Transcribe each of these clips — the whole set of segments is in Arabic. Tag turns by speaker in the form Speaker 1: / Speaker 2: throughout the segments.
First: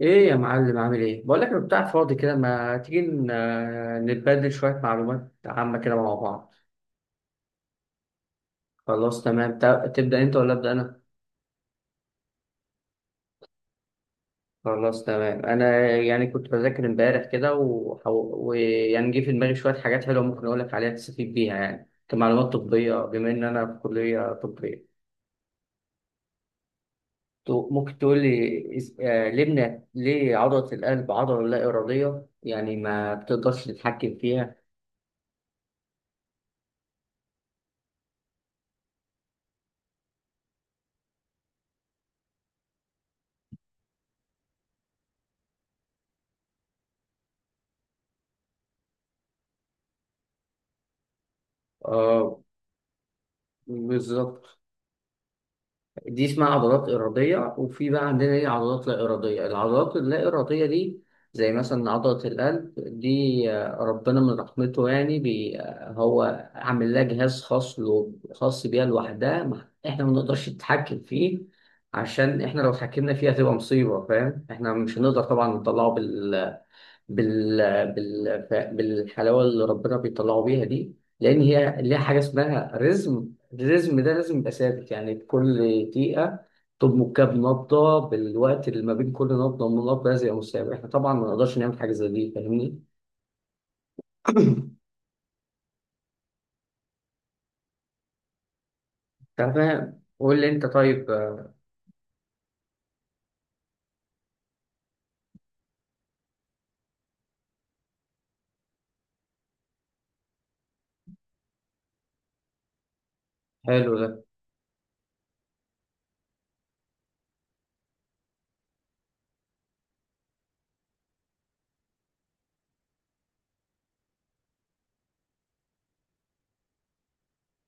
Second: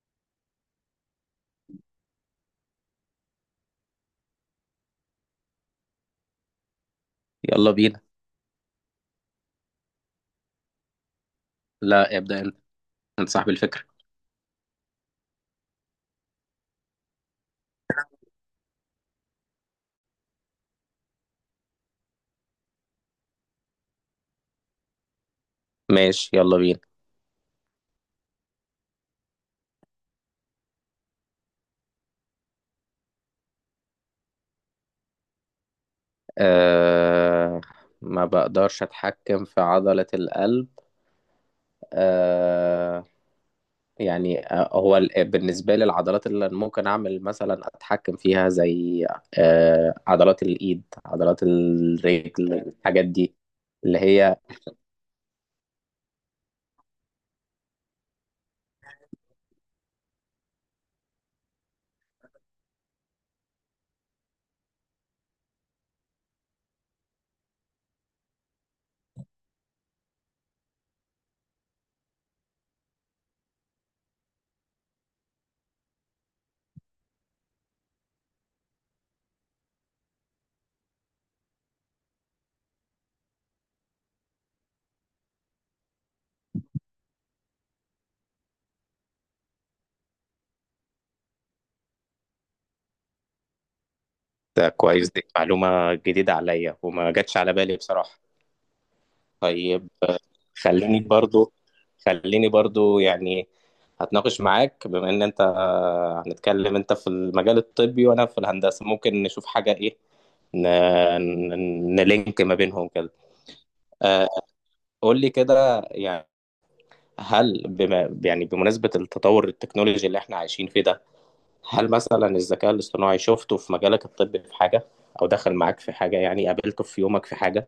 Speaker 1: ايه يا معلم، عامل ايه؟ بقول لك انا بتاع فاضي كده، ما تيجي نتبادل شويه معلومات عامه كده مع بعض.
Speaker 2: يلا بينا.
Speaker 1: خلاص تمام، تبدا انت ولا ابدا انا؟
Speaker 2: لا، ابدأ انت. انت صاحب الفكرة.
Speaker 1: خلاص تمام، انا يعني كنت بذاكر امبارح كده وح- ويعني جه في دماغي شويه حاجات حلوه ممكن اقول لك عليها تستفيد بيها، يعني كمعلومات طبيه بما ان انا في كليه طبيه.
Speaker 2: ماشي يلا بينا.
Speaker 1: ممكن تقول لي ليه ليه عضله القلب عضله لا اراديه، يعني ما بتقدرش تتحكم فيها؟
Speaker 2: أه، ما بقدرش اتحكم في عضلة القلب. أه يعني بالنسبة لي العضلات اللي ممكن اعمل مثلا اتحكم فيها زي أه عضلات الايد، عضلات
Speaker 1: اه،
Speaker 2: الرجل، الحاجات دي اللي هي.
Speaker 1: بالظبط. دي اسمها عضلات إرادية، وفي بقى عندنا ايه عضلات لا إرادية. العضلات اللا إرادية دي زي مثلا عضلة القلب دي، ربنا من رحمته يعني بي آه، هو عامل لها جهاز خاص له، خاص بيها لوحدها، احنا ما نقدرش نتحكم فيه. عشان احنا لو اتحكمنا فيها هتبقى مصيبة، فاهم؟ احنا مش هنقدر طبعا نطلعه بال... بالحلاوه اللي ربنا بيطلعوا بيها دي. لان هي ليها حاجه اسمها رزم، الرزم ده لازم يبقى ثابت، يعني كل دقيقه تضمن كام نبضه، بالوقت اللي ما بين كل نبضه من نبضه لازم يبقى مستمر. احنا طبعا ما نقدرش نعمل حاجه زي دي، فاهمني؟
Speaker 2: ده كويس، دي معلومة جديدة عليا وما جاتش على بالي بصراحة. طيب
Speaker 1: تمام،
Speaker 2: آه،
Speaker 1: قول لي انت.
Speaker 2: خليني
Speaker 1: طيب،
Speaker 2: برضو خليني برضو يعني هتناقش معاك، بما ان انت آه، هنتكلم، انت في المجال الطبي وانا في الهندسة، ممكن نشوف حاجة ايه ن... نلينك ما بينهم كده.
Speaker 1: حلو ده.
Speaker 2: آه، قول لي كده يعني، هل بما يعني بمناسبة التطور التكنولوجي اللي احنا عايشين فيه ده، هل مثلا الذكاء الاصطناعي شفته في مجالك الطبي في حاجة او دخل معاك في حاجة يعني قابلته في يومك في حاجة؟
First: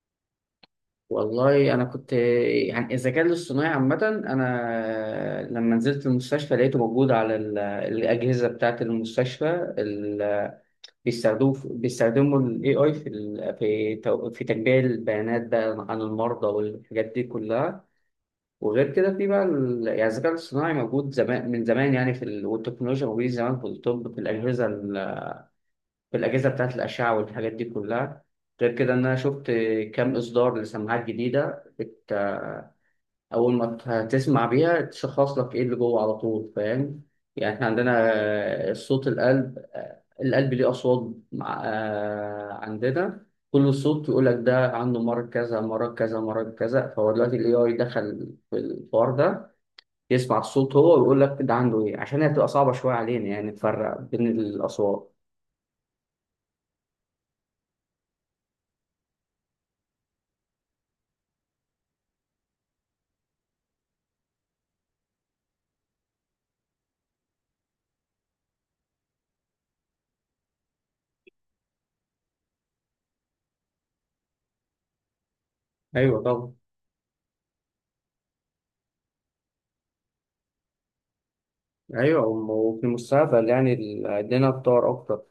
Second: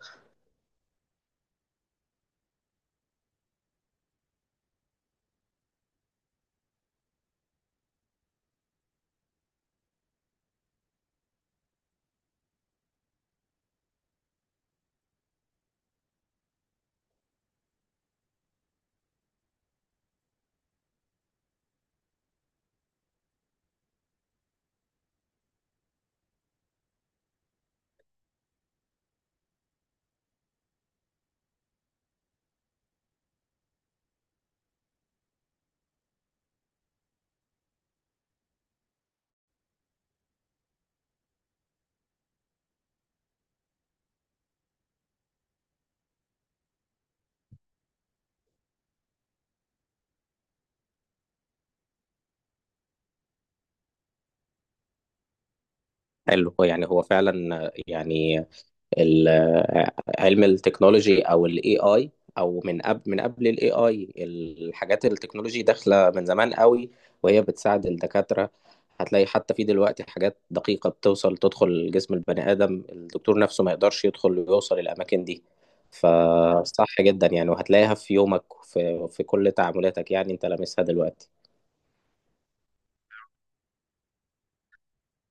Speaker 1: والله انا كنت، يعني الذكاء الاصطناعي عامه، انا لما نزلت المستشفى لقيته موجود على الاجهزه بتاعه المستشفى. بيستخدموا ال AI في ال في في تجميع البيانات بقى عن المرضى والحاجات دي كلها. وغير كده في بقى يعني الذكاء الاصطناعي موجود زمان من زمان، يعني في ال... والتكنولوجيا موجودة زمان في الطب، في الأجهزة ال... في الأجهزة بتاعة الأشعة والحاجات دي كلها. غير كده إن أنا شفت كام إصدار لسماعات جديدة بت... أول ما تسمع بيها تشخص لك إيه اللي جوه على طول، فاهم؟ يعني إحنا عندنا صوت القلب، القلب ليه أصوات، عندنا كل صوت يقول لك ده عنده مرض كذا، مرض كذا، مرض كذا. فهو دلوقتي ال AI دخل في الحوار ده، يسمع الصوت هو ويقول لك ده عنده إيه، عشان هي بتبقى صعبة شوية علينا يعني نفرق بين الأصوات.
Speaker 2: حلو. يعني هو فعلا آه، يعني ال- علم التكنولوجي او الاي اي، او من قبل من قبل الاي اي الحاجات التكنولوجي داخله من زمان قوي، وهي بتساعد الدكاتره. هتلاقي حتى في دلوقتي حاجات دقيقه بتوصل تدخل جسم البني ادم الدكتور نفسه ما يقدرش يدخل ويوصل الاماكن دي.
Speaker 1: أيوه طبعا.
Speaker 2: فصح جدا يعني، وهتلاقيها في يومك في في كل تعاملاتك يعني، انت لامسها دلوقتي.
Speaker 1: أيوه، وفي المستقبل يعني الدنيا تطور أكتر.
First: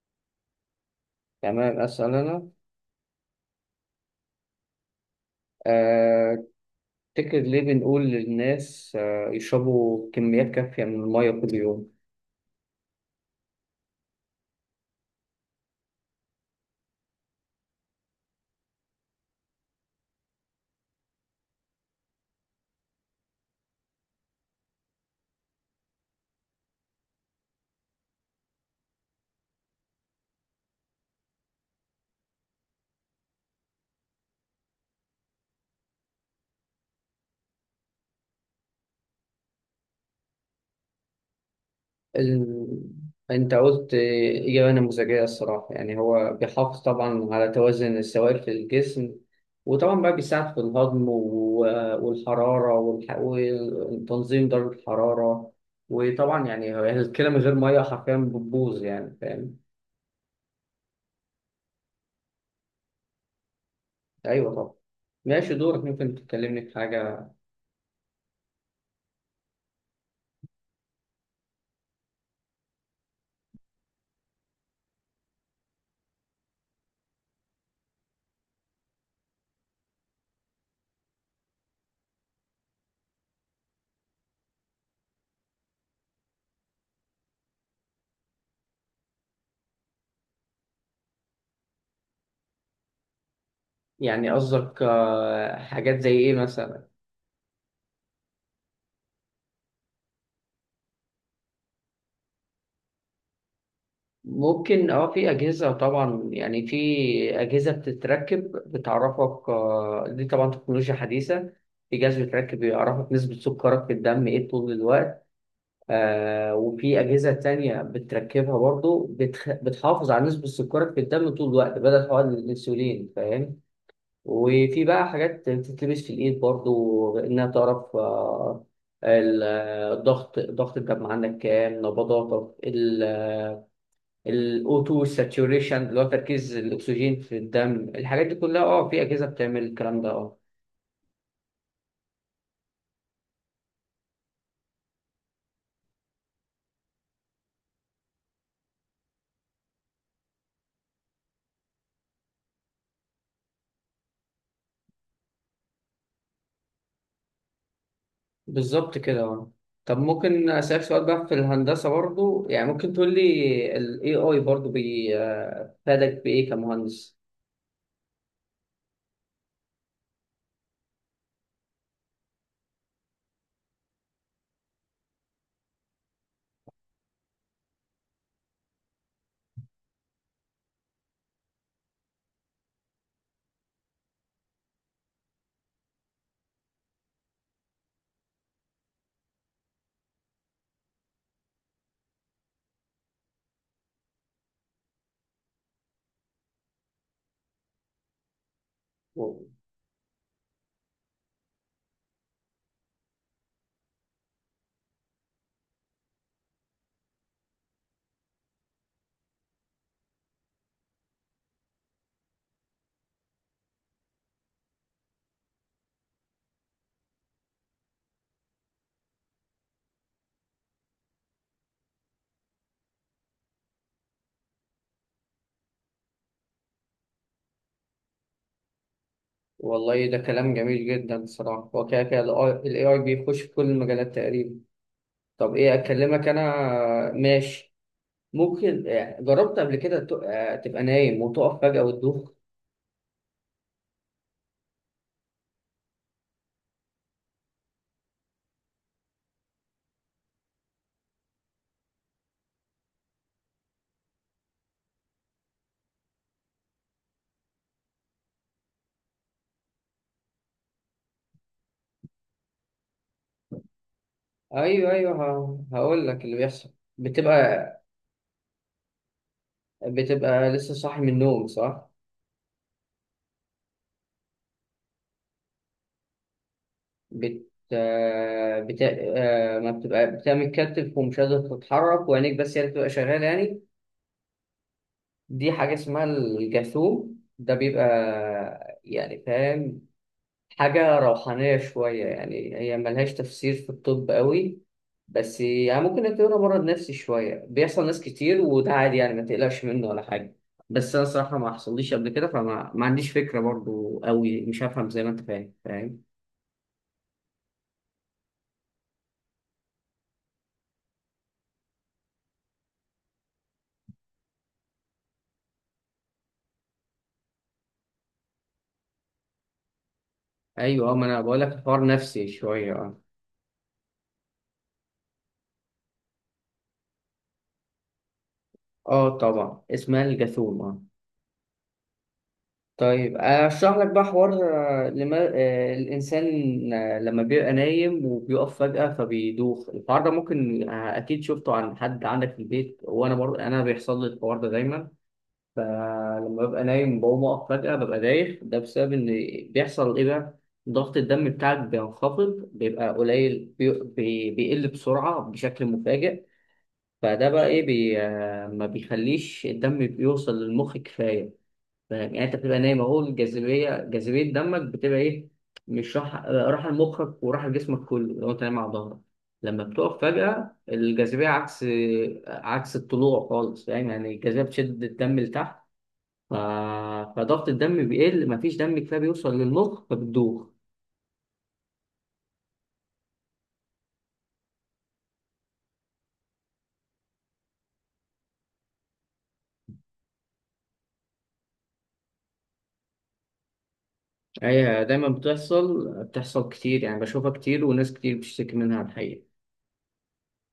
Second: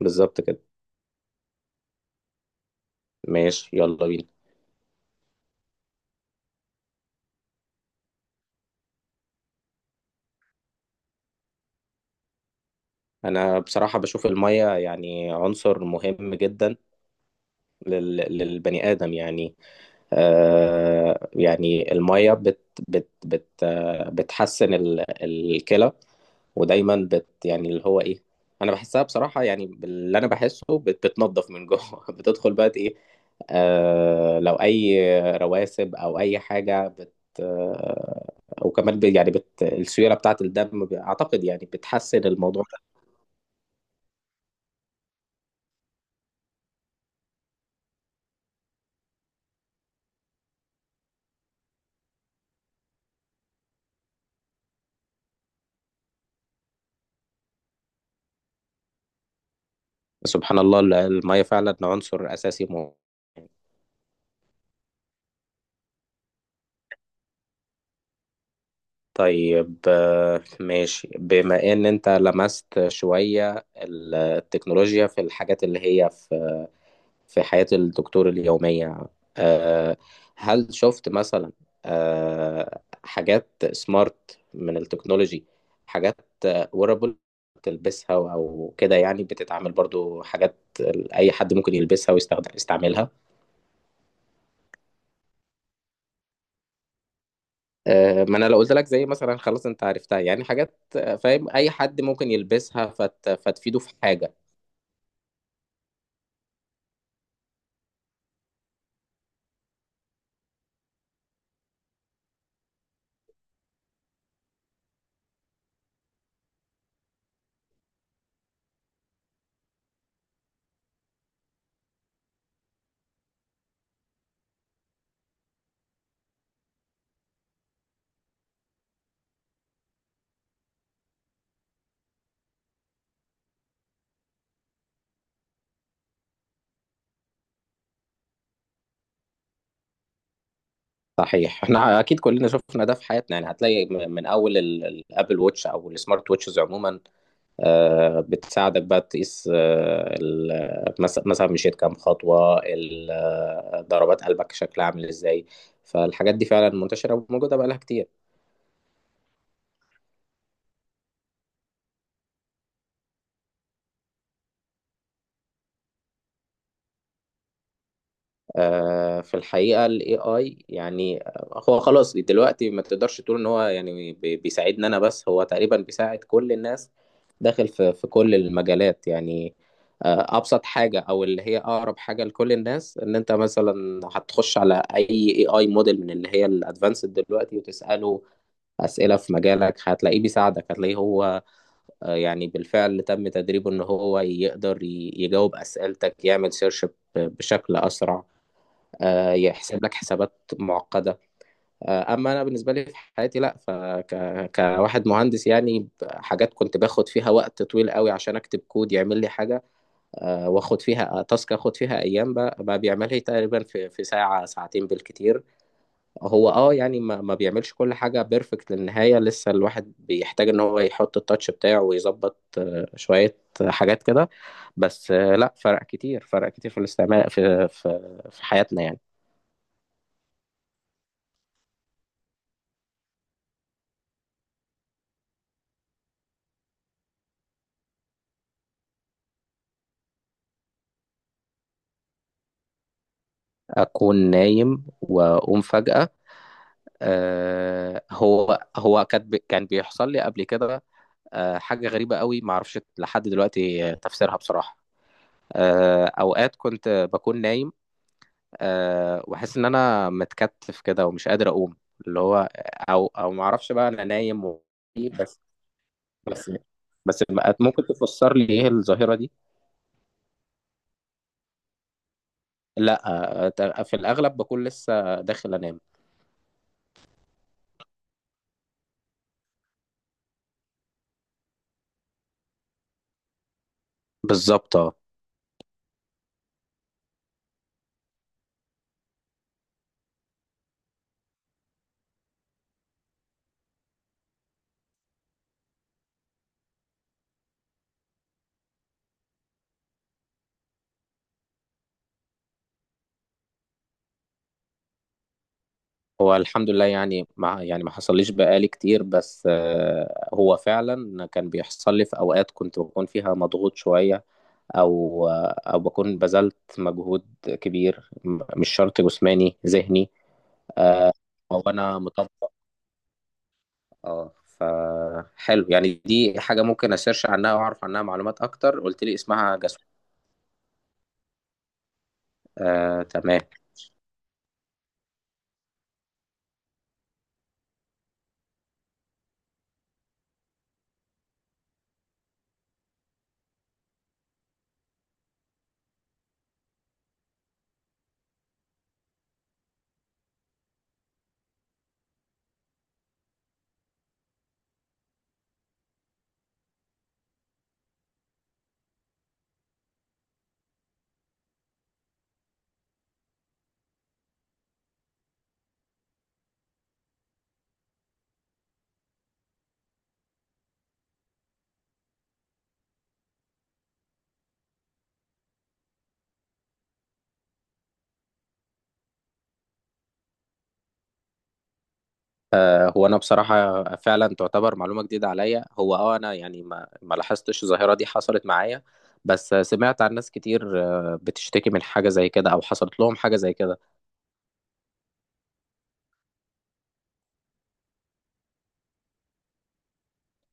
Speaker 2: بالظبط كده.
Speaker 1: تمام، أسأل.
Speaker 2: ماشي يلا بينا.
Speaker 1: أنا تفتكر ليه بنقول للناس يشربوا كميات كافية من المية كل يوم؟
Speaker 2: انا بصراحه بشوف الميه يعني عنصر مهم جدا للبني آدم يعني. آه يعني المية بت بت بت آه، بتحسن الكلى، ودايما بت يعني اللي هو ايه، انا بحسها بصراحة يعني باللي انا بحسه، بت بتنضف من جوه، بتدخل بقى ايه آه لو اي رواسب او اي حاجة بت آه. وكمان يعني بت السيولة بتاعة الدم اعتقد يعني بتحسن الموضوع
Speaker 1: ال...
Speaker 2: ده.
Speaker 1: أنت قلت إجابة نموذجية الصراحة، يعني هو بيحافظ طبعا على توازن السوائل في الجسم، وطبعا بقى بيساعد في الهضم و... والحرارة وتنظيم درجة الحرارة، وطبعا يعني هو الكلى من غير مية حرفيا بتبوظ، يعني فاهم؟
Speaker 2: سبحان الله، المية فعلا عنصر اساسي مهم.
Speaker 1: أيوه طبعا. ماشي، دورك، ممكن تكلمني في حاجة.
Speaker 2: طيب آه، ماشي، بما ان انت لمست شوية التكنولوجيا في الحاجات اللي هي في في حياة الدكتور اليومية، آه، هل شفت مثلا آه، حاجات سمارت من التكنولوجي، حاجات ويرابل، تلبسها او كده يعني، بتتعامل برضو حاجات اي حد ممكن يلبسها ويستخدم يستعملها؟
Speaker 1: يعني قصدك حاجات زي إيه مثلا؟
Speaker 2: آه، ما انا لو قلت لك زي مثلا خلاص انت عرفتها. يعني حاجات آه، فاهم، اي حد ممكن يلبسها فتفيده في حاجه.
Speaker 1: ممكن، اه، في أجهزة طبعا، يعني في أجهزة بتتركب بتعرفك، دي طبعا تكنولوجيا حديثة. في جهاز بيتركب بيعرفك نسبة سكرك في الدم ايه طول الوقت. آه، وفي أجهزة تانية بتركبها برضو بتحافظ على نسبة سكرك في الدم طول الوقت بدل حقن الأنسولين، فاهم؟ وفي بقى حاجات بتتلبس في الإيد برضو إنها تعرف الضغط ضغط الدم عندك، كام نبضاتك، الاوتو ساتوريشن اللي هو تركيز الاكسجين في الدم. الحاجات دي كلها، اه، في اجهزه بتعمل الكلام ده، اه.
Speaker 2: صحيح، احنا اكيد كلنا شفنا ده في حياتنا، يعني هتلاقي من اول الابل ووتش او السمارت ووتشز عموما، آه، بتساعدك بقى تقيس آه، مثلا مشيت كام خطوه، ضربات قلبك شكلها عامل ازاي. فالحاجات دي فعلا منتشره وموجوده بقى لها كتير.
Speaker 1: بالظبط كده، اه. طب ممكن اسالك سؤال بقى في الهندسه برضو، يعني ممكن تقول لي الاي اي برضو فادك بايه كمهندس؟
Speaker 2: آه، في الحقيقة ال AI يعني هو خلاص دلوقتي ما تقدرش تقول ان هو يعني بيساعدنا انا بس، هو تقريبا بيساعد كل الناس، داخل في في كل المجالات يعني. آه، ابسط حاجة او اللي هي اقرب حاجة لكل الناس، ان انت مثلا هتخش على اي AI موديل من اللي هي الادفانسد دلوقتي وتسأله اسئلة في مجالك، هتلاقيه بيساعدك، هتلاقيه هو آه، يعني بالفعل تم تدريبه ان هو يقدر يجاوب اسئلتك، يعمل سيرش بشكل اسرع، آه،
Speaker 1: و-
Speaker 2: يحسب لك حسابات معقدة. آه، أما أنا بالنسبة لي في حياتي، لأ كواحد مهندس يعني حاجات كنت باخد فيها وقت طويل قوي عشان أكتب كود يعمل لي حاجة، آه، واخد فيها آه، تاسك اخد فيها أيام، بقى بقى بيعملها لي تقريبا في ساعة ساعتين بالكتير. هو اه يعني ما بيعملش كل حاجة بيرفكت للنهاية، لسه الواحد بيحتاج إن هو يحط التاتش بتاعه ويظبط آه، شوية حاجات كده، بس آه، لأ، فرق كتير، فرق كتير في الاستعمال في في حياتنا يعني.
Speaker 1: والله ده كلام جميل جدا الصراحه. هو كده كده الاي اي بيخش في كل المجالات تقريبا. طب ايه اكلمك انا؟ ماشي. ممكن، جربت قبل كده تبقى نايم وتقف فجاه وتدوخ؟
Speaker 2: اكون نايم واقوم فجأة، آه هو هو كان كان بيحصل لي قبل كده، آه حاجة غريبة قوي ما اعرفش لحد دلوقتي تفسيرها بصراحة. آه اوقات كنت بكون نايم، آه واحس ان انا متكتف كده ومش قادر اقوم، اللي هو او ما اعرفش بقى، انا نايم و...
Speaker 1: ايوه ايوه،
Speaker 2: بس،
Speaker 1: هقول لك اللي
Speaker 2: بس،
Speaker 1: بيحصل.
Speaker 2: بس،
Speaker 1: بتبقى،
Speaker 2: ممكن تفسر لي ايه الظاهرة دي؟
Speaker 1: بتبقى لسه صاحي من النوم، صح؟
Speaker 2: لا، آه، في الاغلب بكون لسه داخل انام.
Speaker 1: بت آه، بت آه، ما بتبقى بتبقى متكتف ومش قادر تتحرك، وعينيك بس هي اللي بتبقى شغاله يعني.
Speaker 2: بالظبط اه.
Speaker 1: دي حاجه اسمها الجاثوم، ده بيبقى يعني، فاهم، حاجة روحانية شوية، يعني هي ملهاش تفسير في الطب قوي، بس يعني ممكن نعتبرها مرض نفسي شوية. بيحصل ناس كتير وده عادي يعني، ما تقلقش منه ولا حاجة. بس أنا صراحة ما حصليش قبل كده، فما ما عنديش فكرة برضو قوي، مش هفهم زي ما أنت فاهم فاهم.
Speaker 2: هو الحمد لله، يعني مع يعني ما حصليش بقالي كتير، بس آه، هو فعلا كان بيحصل لي في اوقات كنت بكون فيها مضغوط شوية، او آه، او بكون بذلت مجهود كبير مش شرط جسماني، ذهني،
Speaker 1: أيوة، أه، ما أنا بقول
Speaker 2: او
Speaker 1: لك، حوار
Speaker 2: انا
Speaker 1: نفسي
Speaker 2: مطبق.
Speaker 1: شوية، أه.
Speaker 2: اه، فحلو يعني، دي حاجة ممكن اسيرش عنها واعرف عنها معلومات اكتر. قلت لي
Speaker 1: أه
Speaker 2: اسمها
Speaker 1: طبعا،
Speaker 2: جسم؟
Speaker 1: اسمها الجاثوم.
Speaker 2: آه
Speaker 1: طيب
Speaker 2: تمام.
Speaker 1: اشرح لك بقى حوار، لما الانسان، لما بيبقى نايم وبيقف فجأة فبيدوخ، الحوار ده ممكن اكيد شفته عن حد عندك في البيت، وانا برضه انا بيحصل لي الحوار ده دايما. فلما ببقى نايم بقوم اقف فجأة ببقى دايخ، ده بسبب ان، بيحصل ايه بقى، ضغط الدم بتاعك بينخفض بيبقى قليل، بيقل بسرعة بشكل مفاجئ. فده بقى ايه، بي... آه، ما بيخليش الدم بيوصل للمخ كفاية. فاهم؟ يعني انت بتبقى نايم اهو، الجاذبيه، جاذبيه دمك بتبقى ايه، مش راح راح لمخك وراح لجسمك كله لو انت نايم على ظهرك. لما بتقف فجاه الجاذبيه عكس، عكس الطلوع خالص، فاهم؟ يعني الجاذبيه بتشد الدم لتحت. ف... فضغط الدم بيقل، مفيش دم كفايه بيوصل للمخ فبتدوخ.
Speaker 2: هو انا بصراحه فعلا تعتبر معلومه جديده عليا، هو اه انا يعني ما لاحظتش الظاهره دي حصلت معايا، بس سمعت عن ناس كتير آه، بتشتكي من حاجه زي كده او حصلت لهم حاجه زي كده.
Speaker 1: هي دايما بتحصل، بتحصل كتير يعني، بشوفها كتير وناس كتير بتشتكي منها الحقيقه.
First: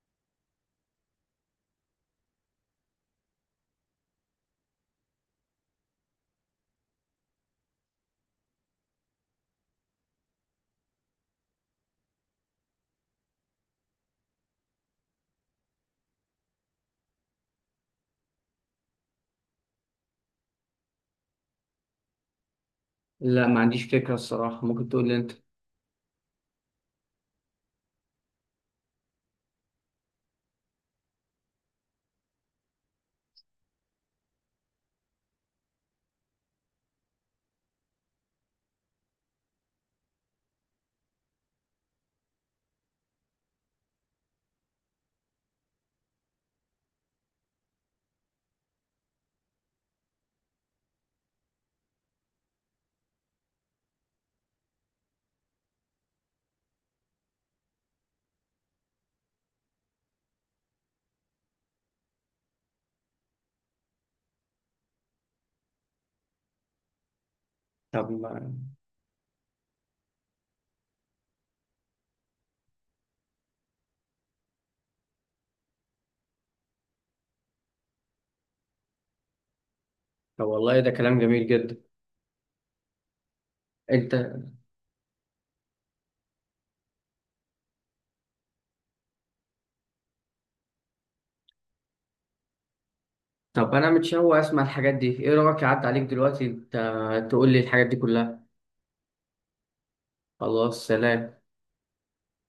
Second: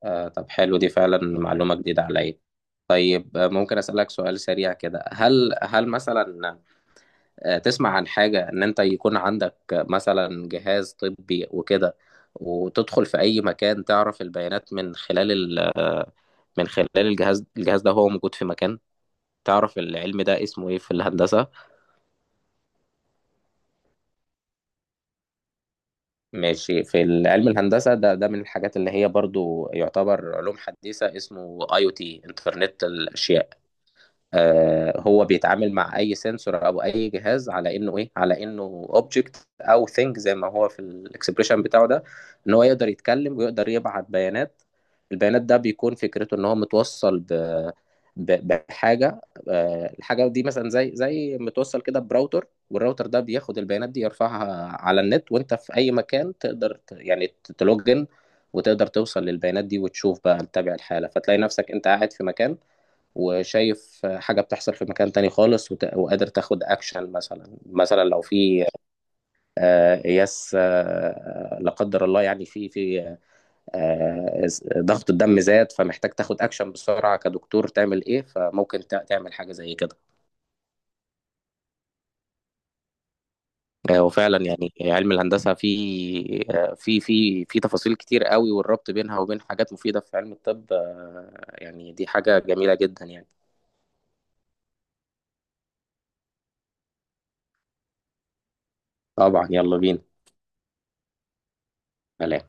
Speaker 2: آه، طب حلو، دي فعلا معلومه جديده عليا. طيب آه، ممكن اسالك سؤال سريع كده، هل هل مثلا آه، تسمع عن حاجه ان انت يكون عندك مثلا جهاز طبي وكده، وتدخل في اي مكان تعرف البيانات من خلال من خلال الجهاز, الجهاز ده هو موجود في مكان، تعرف العلم ده اسمه ايه في الهندسة؟
Speaker 1: لا، ما عنديش فكره الصراحه، ممكن تقول لي انت.
Speaker 2: ماشي، في علم الهندسة ده، ده من الحاجات اللي هي برضو يعتبر علوم حديثة، اسمه اي او تي، انترنت الاشياء. آه، هو بيتعامل مع اي سنسور او اي جهاز على انه ايه، على انه اوبجكت او ثينج زي ما هو في الاكسبريشن بتاعه ده، ان هو يقدر يتكلم ويقدر يبعت بيانات. البيانات ده بيكون فكرته ان هو متوصل ب بحاجه، آه، الحاجه دي مثلا زي زي متوصل كده براوتر، والراوتر ده بياخد البيانات دي يرفعها على النت، وانت في اي مكان تقدر يعني تلوجن وتقدر توصل للبيانات دي وتشوف بقى تتابع الحاله. فتلاقي نفسك انت قاعد في مكان وشايف حاجة بتحصل في مكان تاني خالص، وقادر تاخد أكشن، مثلا مثلا
Speaker 1: طب
Speaker 2: لو
Speaker 1: ما-
Speaker 2: في آه، قياس آه، لا قدر الله يعني في في آه، ضغط الدم زاد، فمحتاج تاخد أكشن بسرعة كدكتور، تعمل إيه؟ فممكن تعمل حاجة زي كده.
Speaker 1: طب والله ده كلام جميل جدا.
Speaker 2: آه،
Speaker 1: انت،
Speaker 2: وفعلا يعني علم الهندسة في آه، في في تفاصيل كتير قوي، والربط بينها وبين حاجات مفيدة في علم الطب آه، يعني دي حاجة جميلة جدا يعني.
Speaker 1: طب انا متشوق اسمع الحاجات دي، ايه رايك اعدي عليك دلوقتي انت تقول لي الحاجات دي كلها.
Speaker 2: طبعا يلا بينا.
Speaker 1: خلاص، سلام.
Speaker 2: سلام.